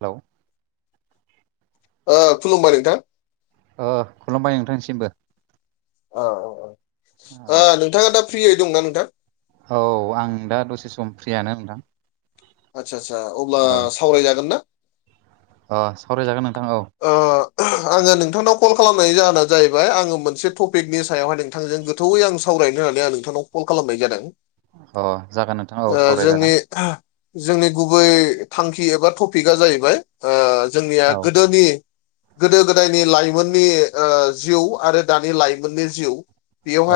औ। औ खुलुमबाय नोंथां ओ खुलुमबाय नोंथांनिसिमबो अ अ औ अ नोंथाङा दा फ्रियै दंना नोंथां औ आं दा दसे सम फ्रियानो नोंथां आदसा आदसा अब्ला औ सावरायजागोन ना अ सावरायजागोन नोंथां औ ओ आङो नोंथांनाव कल खालामनायनि जाहोना जाहैबाय आङो मोनसे टपिकनि सायावहाय नोंथांजों गोथौवै आं सावरायनो होननानै आं नोंथांनाव कल खालामनाय जादों अ जागोन नोंथां औ अ जोंनि सावरायजागोन जोंनि गुबै थांखि एबा टपिकआ जाहैबाय जोंनिया औ गोदोनि गोदो गोदायनि लाइमोननि जिउ आरो दानि लाइमोननि जिउ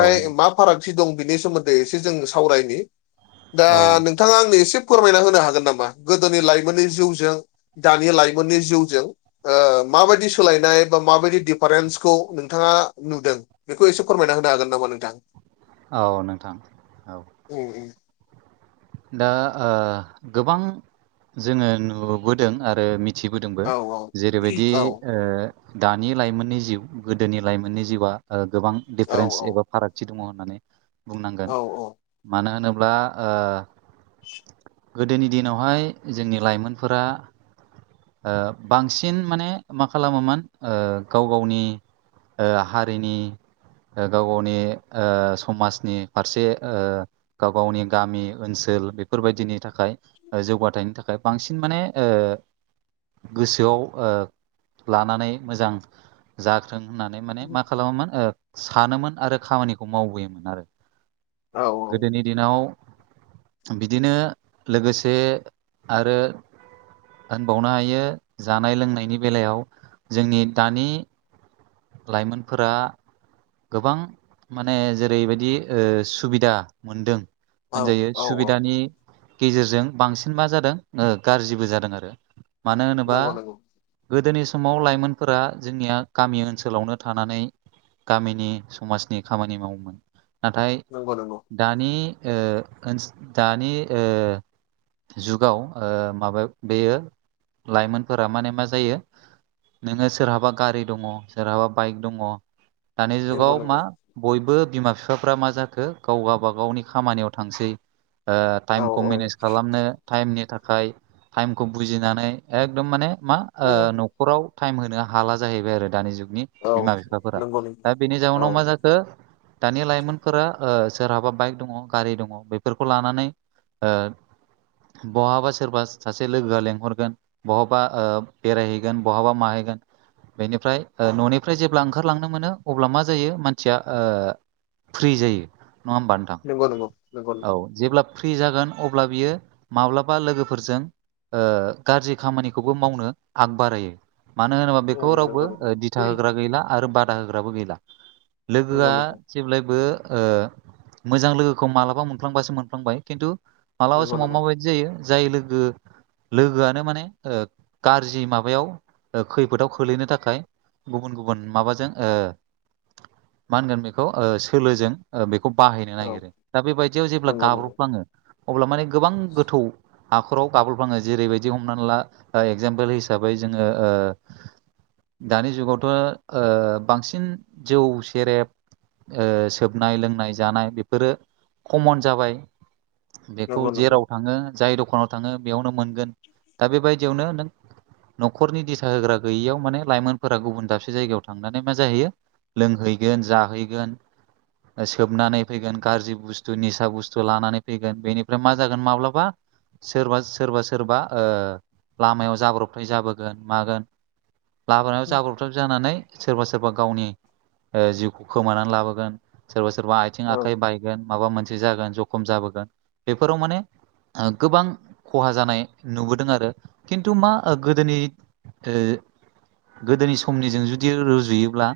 औ मा फारागथि दं बिनि सोमोन्दै एसे जों सावरायनि दा औ नोंथाङा आंनो एसे फोरमायना होनो हागोन नामा गोदोनि लाइमोननि जिउजों दानि लाइमोननि जिउजों माबायदि सोलायनाय बा माबायदि दिफारेन्सखौ नोंथाङा नुदों बेखौ एसे फोरमायना होनो हागोन नामा नोंथां औ नोंथां औ उम उम दा गोबां जोङो नुबोदों आरो मिथि थिबोदोंबो औ जेरैबायदि औ ओ दानि लाइमोननि जिउ गोदोनि लाइमोननि जिउआ गोबां औ दिफारेन्स औ एबा फारागथि दङ होननानै बुंनांगोन औ मानो होनोब्ला गोदोनि दिनावहाय जोंनि लाइमोनफोरा बांसिन माने मा खालामोमोन गाव गावनि ओ हारिनि गाव गावनि समाजनि फारसे गाव गावनि गामि ओनसोल बेफोरबायदिनि थाखाय जौगाथायनि थाखाय बांसिन माने गोसोआव लानानै मोजां जाथों होननानै माने मा खालामोमोन सानोमोन आरो खामानिखौ मावबोयोमोन आरो औ औ गोदोनि दिनाव बिदिनो लोगोसे आरो होनबावनो हायो जानाय लोंनायनि बेलायाव जोंनि दानि लाइमोनफोरा गोबां माने जेरैबायदि सुबिदा मोनदों औ होनजायो औ औ सुबिदानि गेजेरजों बांसिन मा जादों गाज्रिबो जादों आरो मानो होनोबा नंगौ नंगौ गोदोनि समाव लाइमोनफोरा जोंनिया गामि ओनसोलावनो थानानै गामिनि समाजनि खामानि मावोमोन नाथाय नंगौ नंगौ दानि ओसोल दानि जुगाव माबा बेयो लाइमोनफोरा माने मा जायो नोङो सोरहाबा गारि दङ सोरहाबा बाइक दङ दानि नंगौ जुगाव मा नंगौ बयबो बिमा बिफाफ्रा मा जाखो गाव गाबा गावनि खामानियाव थांसै औ टाइमखौ औ मेनेज खालामनो टाइमनि थाखाय टाइमखौ बुजिनानै एकदम माने मा न औ न'खराव टाइम होनो हाला जाहैबाय आरो दानि जुगनि बिमा बिफाफोरा नंगौ नंगौ दा बेनि औ जाउनाव मा जाखो दानि लाइमोनफोरा सोरहाबा बाइक दङ गारि दङ बेफोरखौ लानानै बहाबा सोरबा सासे लोगोआ लेंंहरगोन बहाबा बेरायहैगोन बहाबा माहैगोन बेनिफ्राय न'निफ्राय जेब्ला ओंखारलांनो मोनो अब्ला मा जायो मानसिया ओ फ्रि जायो नङा होमबा नोंथां नंगौ नंगौ नंगौ नंगौ औ जेब्ला फ्रि जागोन अब्ला बियो माब्लाबा लोगोफोरजों ओ गाज्रि खामानिखौबो मावनो आवगायो बारायो मानो होनोब्ला बेखौ रावबो नंगौ नंगौ दिथा होग्रा गैला आरो बादा होग्राबो गैला नंगौ लोगोया जेब्लायबो ओ मोजां लोगोखौ मालाबा मोनफ्लांबासो मोनफ्लांबाय खिन्थु मालाबा नंगौ समाव नंगौ माबायदि जायो जाय लोगो लोगोयानो माने गाज्रि माबायाव खैफोदाव खोलैनो थाखाय गुबुन गुबुन माबाजों ओ मा होनगोन बेखौ ओ सोलोजों बेखौ बाहायनो औ नागिरो दा बेबायदियाव जेब्ला नंगौ नंगौ गाब्र'फ्लाङो अब्ला माने गोबां गोथौ हाखराव गाबलफाङो जेरैबायदि हमनानै ला एगजामपोल हिसाबै जोङो दानि जुगावथ' बांसिन जौ सेरेब ओ सोबनाय लोंनाय जानाय बेफोरो खमन जाबाय बेखौ नंगौ नंगौ जेराव थाङो जाय दखानाव थाङो बेयावनो मोनगोन दा बेबायदियावनो नों न'खरनि दिथा होग्रा गैयियाव माने लाइमोनफोरा गुबुन दाबसे जायगायाव थांनानै मा जाहैयो लोंहैगोन जाहैगोन सोबनानै फैगोन गाज्रि बुस्थु निसा बुस्थु लानानै फैगोन बेनिफ्राय मा जागोन माब्लाबा सोरबा सोरबा सोरबा ओ लामायाव जाब्रबथाय जाबोगोन मागोन लामायाव जाब्रब जानानै सोरबा सोरबा गावनि जिउखौ खोमानानै लाबोगोन सोरबा सोरबा आइ थिं औ आखाइ बायगोन माबा मोनसे जागोन जखम जाबोगोन बेफोराव माने गोबां खहा जानाय नुबोदों आरो खिन्थु मा गोदोनि गोदोनि समनिजों जुदि रुजुयोब्ला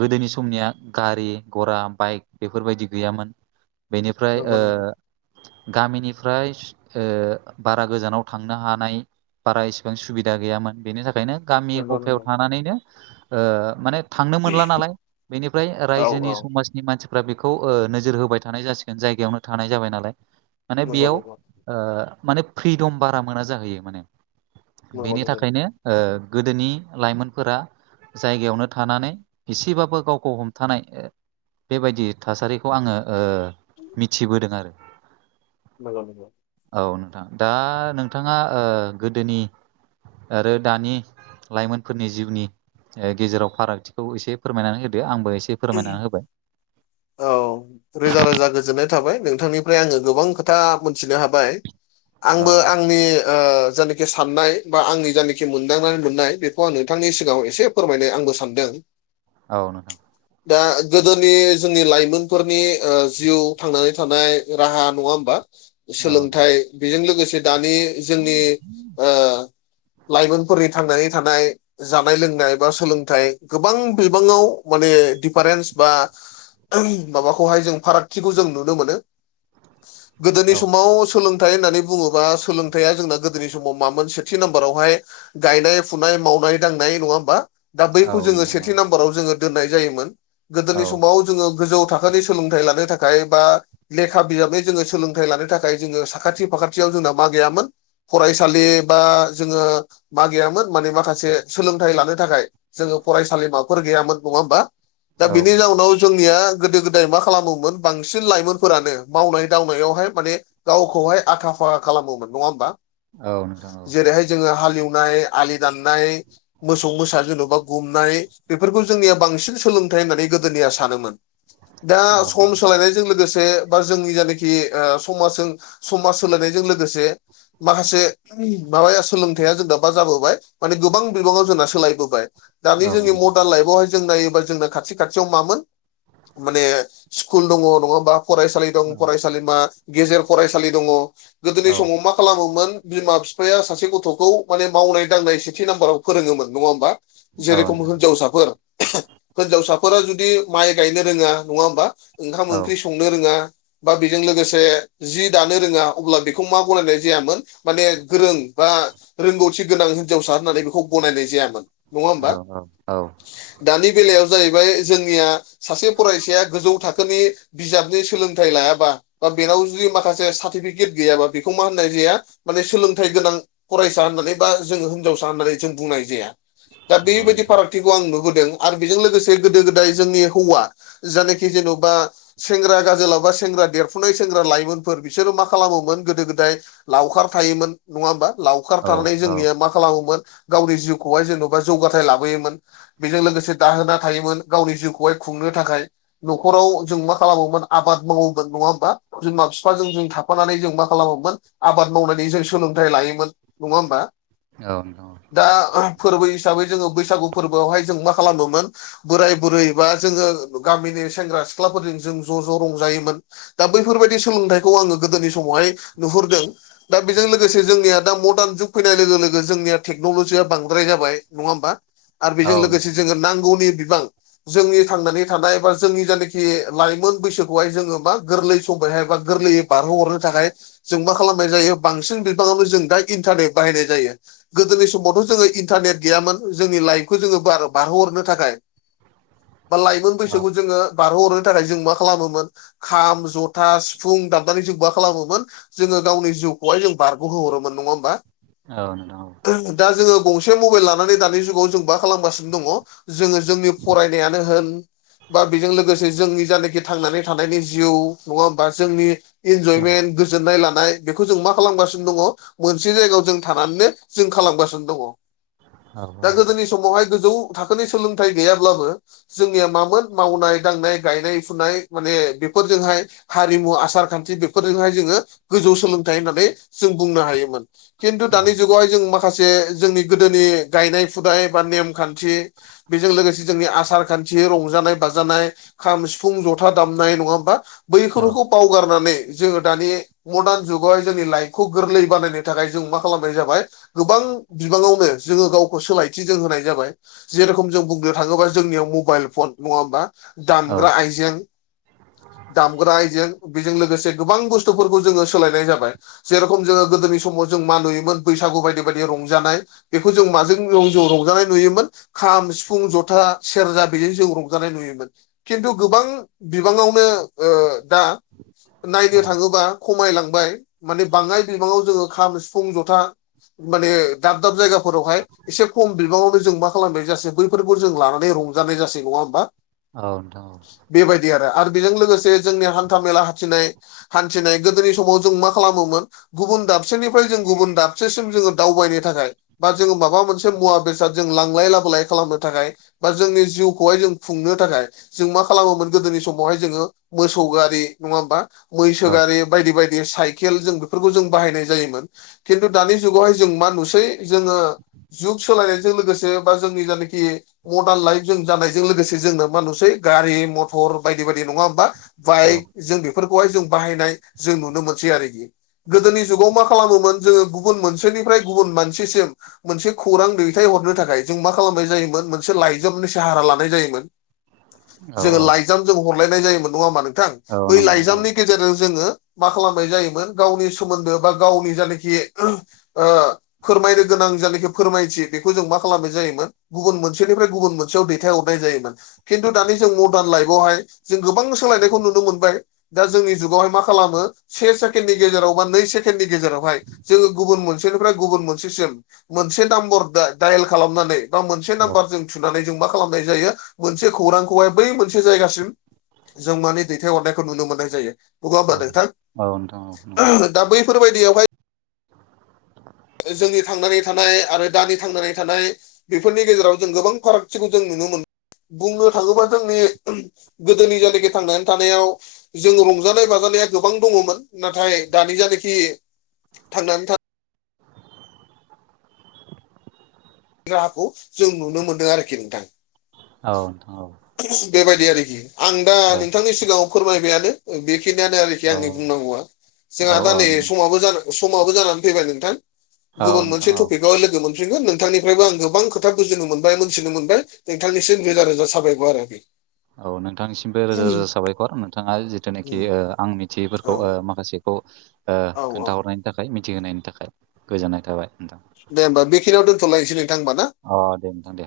गोदोनि समनिया गारि गरा बाइक बेफोरबायदि गैयामोन बेनिफ्राय नंगौ ओ नंगौ गामिनिफ्राय ओ बारा गोजानाव थांनो हानाय बारा इसिबां सुबिदा गैयामोन बेनि थाखायनो गामि नंगौ गफायाव नंगौ थानानैनो माने थांनो मोनला नालाय बेनिफ्राय औ औ रायजोनि समाज मानसिफ्रा बेखौ नोजोर होबाय थानाय जासिगोन जायगायावनो थानाय जाबाय नालाय माने नंगौ बेयाव नंगौ ओ माने फ्रिदम बारा मोना जाहैयो माने नंगौ बेनि नंगौ थाखायनो ओ गोदोनि लाइमोनफोरा जायगायावनो थानानै एसेबाबो गावखौ हमथानाय बेबायदि थासारिखौ आङो ओ मिथिबोदों आरो औ नंगौ औ नोंथां दा नोंथाङा ओ गोदोनि आरो दानि लाइमोनफोरनि जिउनि गेजेराव फारागथिखौ एसे फोरमायनानै होदो आंबो एसे फोरमायनानै होबाय औ रोजा रोजा गोजोननाय थाबाय नोंथांनिफ्राय आङो गोबां खोथा मोनथिनो हाबाय औ आंबो आंनि ओ जानाखि साननाय बा आंनि जायानाखि मोनदांनानै मोननाय बेखौ आं नोंथांनि सिगाङाव एसे फोरमायनो आंबो सानदों औ नोंथां दा गोदोनि जोंनि लाइमोनफोरनि जिउ थांनानै थानाय राहा नङा होमबा औ सोलोंथाइ बेजों लोगोसे दानि जोंनि ओ लाइमोनफोरनि थांनानै थानाय जानाय लोंनाय बा सोलोंथाइ गोबां बिबाङाव माने डिफारेन्स बा माबाखौहाय जों फारागथिखौ जों नुनो मोनो गोदोनि औ समाव सोलों थाय होननानै बुङोबा सोलोंथाइया जोंना गोदोनि समाव मामोन सेथि नाम्बारावहाय गायनाय फुनाय मावनाय दांनाय नङा होमबा दा औ बैखौ जोङो नोंथां औ सेथि नाम्बाराव जोङो दोननाय जायोमोन औ गोदोनि समाव ज जोङो गोजौ थाखोनि सोलोंथाइ लानो थाखाय बा लेखा बिजाबै जोङो सोलोंथाइ लानो थाखाय जोङो साखाथि फाखाथियाव जोंना मा गैयामोन? फरायसालि बा जोङो मा गैयामोन? माने माखासे सोलोंथाइ लानो थाखाय जोङो फरायसालिमाफोर गैयामोन नङा होमबा। दा औ बिनि जाउनाव जोंनिया गोदो गोदाय मा खालामोमोन बांसिन लाइमोनफोरानो मावनाय दांनायावहाय माने गावखौहाय आखा फाखा खालामोमोन नङा होमबा। औ नोंथां औ जेरैहाय जोङो हालेवनाय आलि दाननाय, मोसौ मोसा जेन'बा गुमनाय बेफोरखौ जोंनिया बांसिन सोलों होननानै गोदोनिया सानोमोन दा औ सम सोलायनायजों लोगोसे। बा जोंनि जायनाखि समाजजों समाज सोलायनायजों लोगोसे माखासे माबाया सोलोंथाइया जों दाबा जाबोबाय माने गोबां बिबाङाव जोंना सोलायबोबाय। दानि औ जोंनि मरदान लाइफआवहाय जों नायोब्ला जोंना खाथि खाथियाव मामोन? माने स्कुल दङ नङा होनबा फरायसालि दं फरायसालिमा गेजेर फरायसालि दङ गोदोनि औ समाव मा खालामोमोन बिमा बिफाया सासे गथ'खौ माने मावनाय दांनाय सेथि नाम्बाराव फोरोङोमोन नङा होमबा। औ जेरै- खम नोंथां हिन्जावसाफोर हिनजावसाफोरा जुदि माइ गायनो रोङा नङा होमबा ओंखाम औ ओंख्रि संनो रोङा। बा बेजों लोगोसे जि दानो रोङा अब्ला बेखौ मा गनायनाय जायामोन माने गोरों बा रोंगौथि गोनां हिनजावसा होननानै बेखौ गनायनाय जायामोन। नङा होमबा। औ औ दानि बेलायाव जाहैबाय जोंनिया सासे फरायसाया गोजौ थाखोनि बिजाबनि सोलोंथाइ लायाबा बा बेनाव जुदि माखासे सार्टिफिकेट गैयाबा बेखौ मा होननाय जाया माने सोलोंथाइ गोनां फरायसा होननानै बा जोङो हिनजावसा होननानै जों बुंनाय जाया। दा औ बेबायदि नोंथां फारागथि खौ आं नुबोदों आरो बेजों लोगोसे गोदो गोदाय जोंनि हौवा जनाखि जेन'बा सेंग्रा गाजोलावबा सेंग्रा देरफुनाय सेंग्रा लाइमोनफोर बिसोरो मा खालामोमोन गोदो गोदाय लावखार थायोमोन। नङा होमबा लावखार औ थानानै औ जोंनिया मा खालामोमोन गावनि जिउखौहाय जेन'बा जौगाथाय लाबोयोमोन। बेजों लोगोसे दाहोना थायोमोन गावनि जिउखौहाय खुंनो थाखाय। न'खराव जों मा खालामोमोन आबाद मावोमोन नङा होमबा। बिमा बिफाजों जों थाफानानै जों मा खालामोमोन आबाद मावनायनि जों सोलोंथाइ लायोमोन। नङा होमबा औ नोंथां दा फोरबो हिसाबै जोङो बैसागु फोरबोआवहाय जों मा खालामोमोन। बोराय बुरै बा जोङो गामिनि सेंग्रा सिख्लाफोरजों जों ज' ज' रंजायोमोन। दा बैफोरबायदि सोलोंथाइखौ आङो गोदोनि समावहाय नुहुरदों। दा बेजों लोगोसे जोंनिया दा मरडान जुग फैनाय लोगो लोगो जोंनिया टेक्न'लजिया बांद्राय जाबाय नङा होमबा। आरो औ बेजों लोगोसे नोंथां जोङो नांगौनि बिबां जोंनि थांनानै थानाय बा जोंनि जानखि लाइमोन बैसोखौहाय जोङो मा गोरलै समबायहाय बा गोरलैयै बारहोहरनो थाखाय जों मा खालामनाय जायो बांसिन बिबाङावनो जों दा इन्टारनेट बाहायनाय जायो। गोदोनि समावथ' जोङो इन्टारनेट गैयामोन। जोंनि लाइफखौ जोङो बा बारहोहरनो थाखाय बा लाइमोन औ बैसोखौ जोङो बारहोहरनो थाखाय जों मा खालामोमोन। खाम जथा सिफुं दामनानै जों मा खालामोमोन। जोङो गावनि जिउखौहाय जों बारग'होहरोमोन नङा होमबा। औ नोंथां औ। दा जोङो गंसे मबाइल लानानै दानि जुगाव जों मा खालामगासिनो दङ। जोङो जोंनि फरायनायानो होन बा बेजों लोगोसे जोंनि जानेखि थांनानै थानायनि जिउ नङा होनबा। जोंनि औ इनजयमेन गोजोननाय लानाय बेखौ जों मा खालामगासिनो दङ। मोनसे जायगायाव जों थानानैनो जों खालामगासिनो दङ। दा गोदोनि समावहाय गोजौ थाखोनि सोलोंथाइ गैयाब्लाबो जोंनिया मामोन मावनाय दांनाय गायनाय फुनाय माने बेफोरजोंहाय हारिमु आसार खान्थि बेफोरजोंहाय जोङो गोजौ सोलोंथाइ होननानै जों बुंनो हायोमोन। खिन्थु दानि औ जुग खौहाय जों माखासे जोंनि गोदोनि गायनाय फुनाय बा नेम थि बेजों लोगोसे जोंनि आसार खान्थि रंजानाय बाजानाय खाम सिफुं जथा दामनाय नङा होमबा औ बैखोरखौ बावगारनानै जोङो दानि मदार्न जुगावाय जोंनि लाइक खौ गोरलै बानायनो थाखाय जों मा खालामनाय जाबाय गोबां बिबाङावनो जोङो गावखौ सोलाय थि जों होनाय जाबाय जेरेखम जों बुंनो थाङोबा जोंनियाव मबाइल फन नङा होमबा? औ दामग्रा आइजें दामग्रा आयजें बिजों लोगोसे गोबां बुस्थुफोरखौ जोङो सोलायनाय जाबाय। जेरखम जोङो गोदोनि समाव जों मा नुयोमोन बैसागु बायदि बायदि रंजानाय बेखौ जों माजों [unintelligible] रंजानाय नुयोमोन। खाम सिफुं जथा सेरजा बेजों जों रंजानाय नुयोमोन। खिन्थु गोबां बिबाङावनो ओ दा औ नायनो थाङोबा खमायलांबाय माने बाङाय बिबाङाव जोङो खाम सिफुं जथा माने दाब दाब जायगाफोरावहाय एसे खम बिबाङावनो जों मा खालामनाय जासै बैफोरखौ जों लानानै रंजानाय जासै। नङा होमबा? औ नोंथां औ। बेबायदि आरो आरो बेजों लोगोसे जोंनि हान्था मेला हान्थिनाय हान्थिनाय गोदोनि समाव जों मा खालामोमोन गुबुन दाबसेनिफ्राय जों गुबुन दाबसेसिम जोङो दावबायनो थाखाय बा जोङो माबा मोनसे मुवा बेसाद जों लां ङलाय लाबोलाय खालामनो थाखाय बा जोंनि जिउखौहाय जों खुंनो थाखाय जों मा खालामोमोन गोदोनि समावहाय जोङो मोसौ गारि नङा होमबा? औ मैसो गारि बायदि बाय बे साइकेल जों बेफोरखौ जों बाहायनाय जायोमोन खिन्थु दानि जुगावहाय जों मा नुसै जोङो जुग सोलायनायजों लोगोसे बा जोंनि गामिखि मदान लाइफ जों जानायजों लोगोसे जोंना मा नुसै गारि मथर बायदि बायदि नङा होमबा? बाइक जों बेफोरखौहाय जों बाहायनाय जों नुनो मोनसै आरोखि। गोदोनि जुगाव मा खालामोमोन जोङो गुबुन मोनसेनिफ्राय गुबुन मानसिसिम मोनसे खौरां दैथाय हरनो थाखाय जों मा खालामनाय जायोमोन मोनसे लाइजामनि साहारा लानाय जायोमोन। औ जोङो लाइ औ जाम जों हरलायनाय जायोमोन नङा हामा नोंथां? औ बै नंगौ लाइजामनि गेजेरजों जोङो मा खालामनाय जायोमोन गावनि सोमोन्दो बा गावनि जानिखि ओ फोरमायनो गोनां जानिखि फोरमायथि बेखौ जों मा खालामनाय जायोमोन गुबुन मोनसेनिफ्राय गुबुन मोनसेयाव दैथाय हरनाय जायोमोन। खिन्थु दानि जों मदार्न लाइफआवहाय जों गोबां सोलायनायखौ नुनो मोनबाय। दा जोंनि जुगावहाय मा खालामो से सेकेण्डनि गेजेराव बा नै से केननि गेजेरावहाय जोङो गुबुन मोनसेनिफ्राय गुब मोनसेसिम मोनसे नाम्बर दा दाइल खालामनानै बा मोनसे औ नाम्बार जों थुनानै जों मा खालामनाय जायो मोनसे खौरांखौहाय बै मोनसे जायगासिम जों मानि दैथायहरनायखौ नुनो मोननाय जायो। बुङा औ होमबा नोंथां? औ नोंथां औ नंगौ दा बैफोरबायदियावहाय [inaudible] जोंनि थांनानै थानाय आरो दानि थांनानै थानाय बेफोरनि गेजेराव जों गोबां फारागथिखौ जों नुनो मोन बुंनो थाङोबा जोंनि गोदोनि जानिखि थांनानै थानायाव जों रंजानाय बाजानाया गोबां दङमोन नाथाय दानि जानिखि थांनानै था राहाखौ जों नुनो मोनदों आरोखि नोंथां। औ नोंथां औ। बेबायदि आरोखि आं दा औ नोंथांनि सिगाङाव फोरमायबायानो ओ बे बेखिनियानो आरोखि औ आंनि बुंनांगौआ औ जोंहा औ दा नै समाबो समाबो जानानै फैबाय नोंथां। गुबुन नोंथां मोनसे औ टपिकआव लोगो मोनफिनगोन नोंथांनि ओमफ्रायबो आं गोबां खोथा बुजिनो मोनबाय मोनथिनो मोनबाय नोंथांनिसिम रोजा रोजा साबायग' आरोखि। औ नोंथांनिसिमबो रोजा रोजा साबायखर नोंथाङा जिथुनाखि आं औ मिथियैफोरखौबो माखासे खौ ओ औ औ खोन्थाहरनायनि थाखाय मिथिहोनायनि थाखाय गोजोननाय थाबाय नोंथां। दे होमबा बेखनियाव दोनथ'लायसै नोंथां होमबा नामा? अ दे नोंथां दे।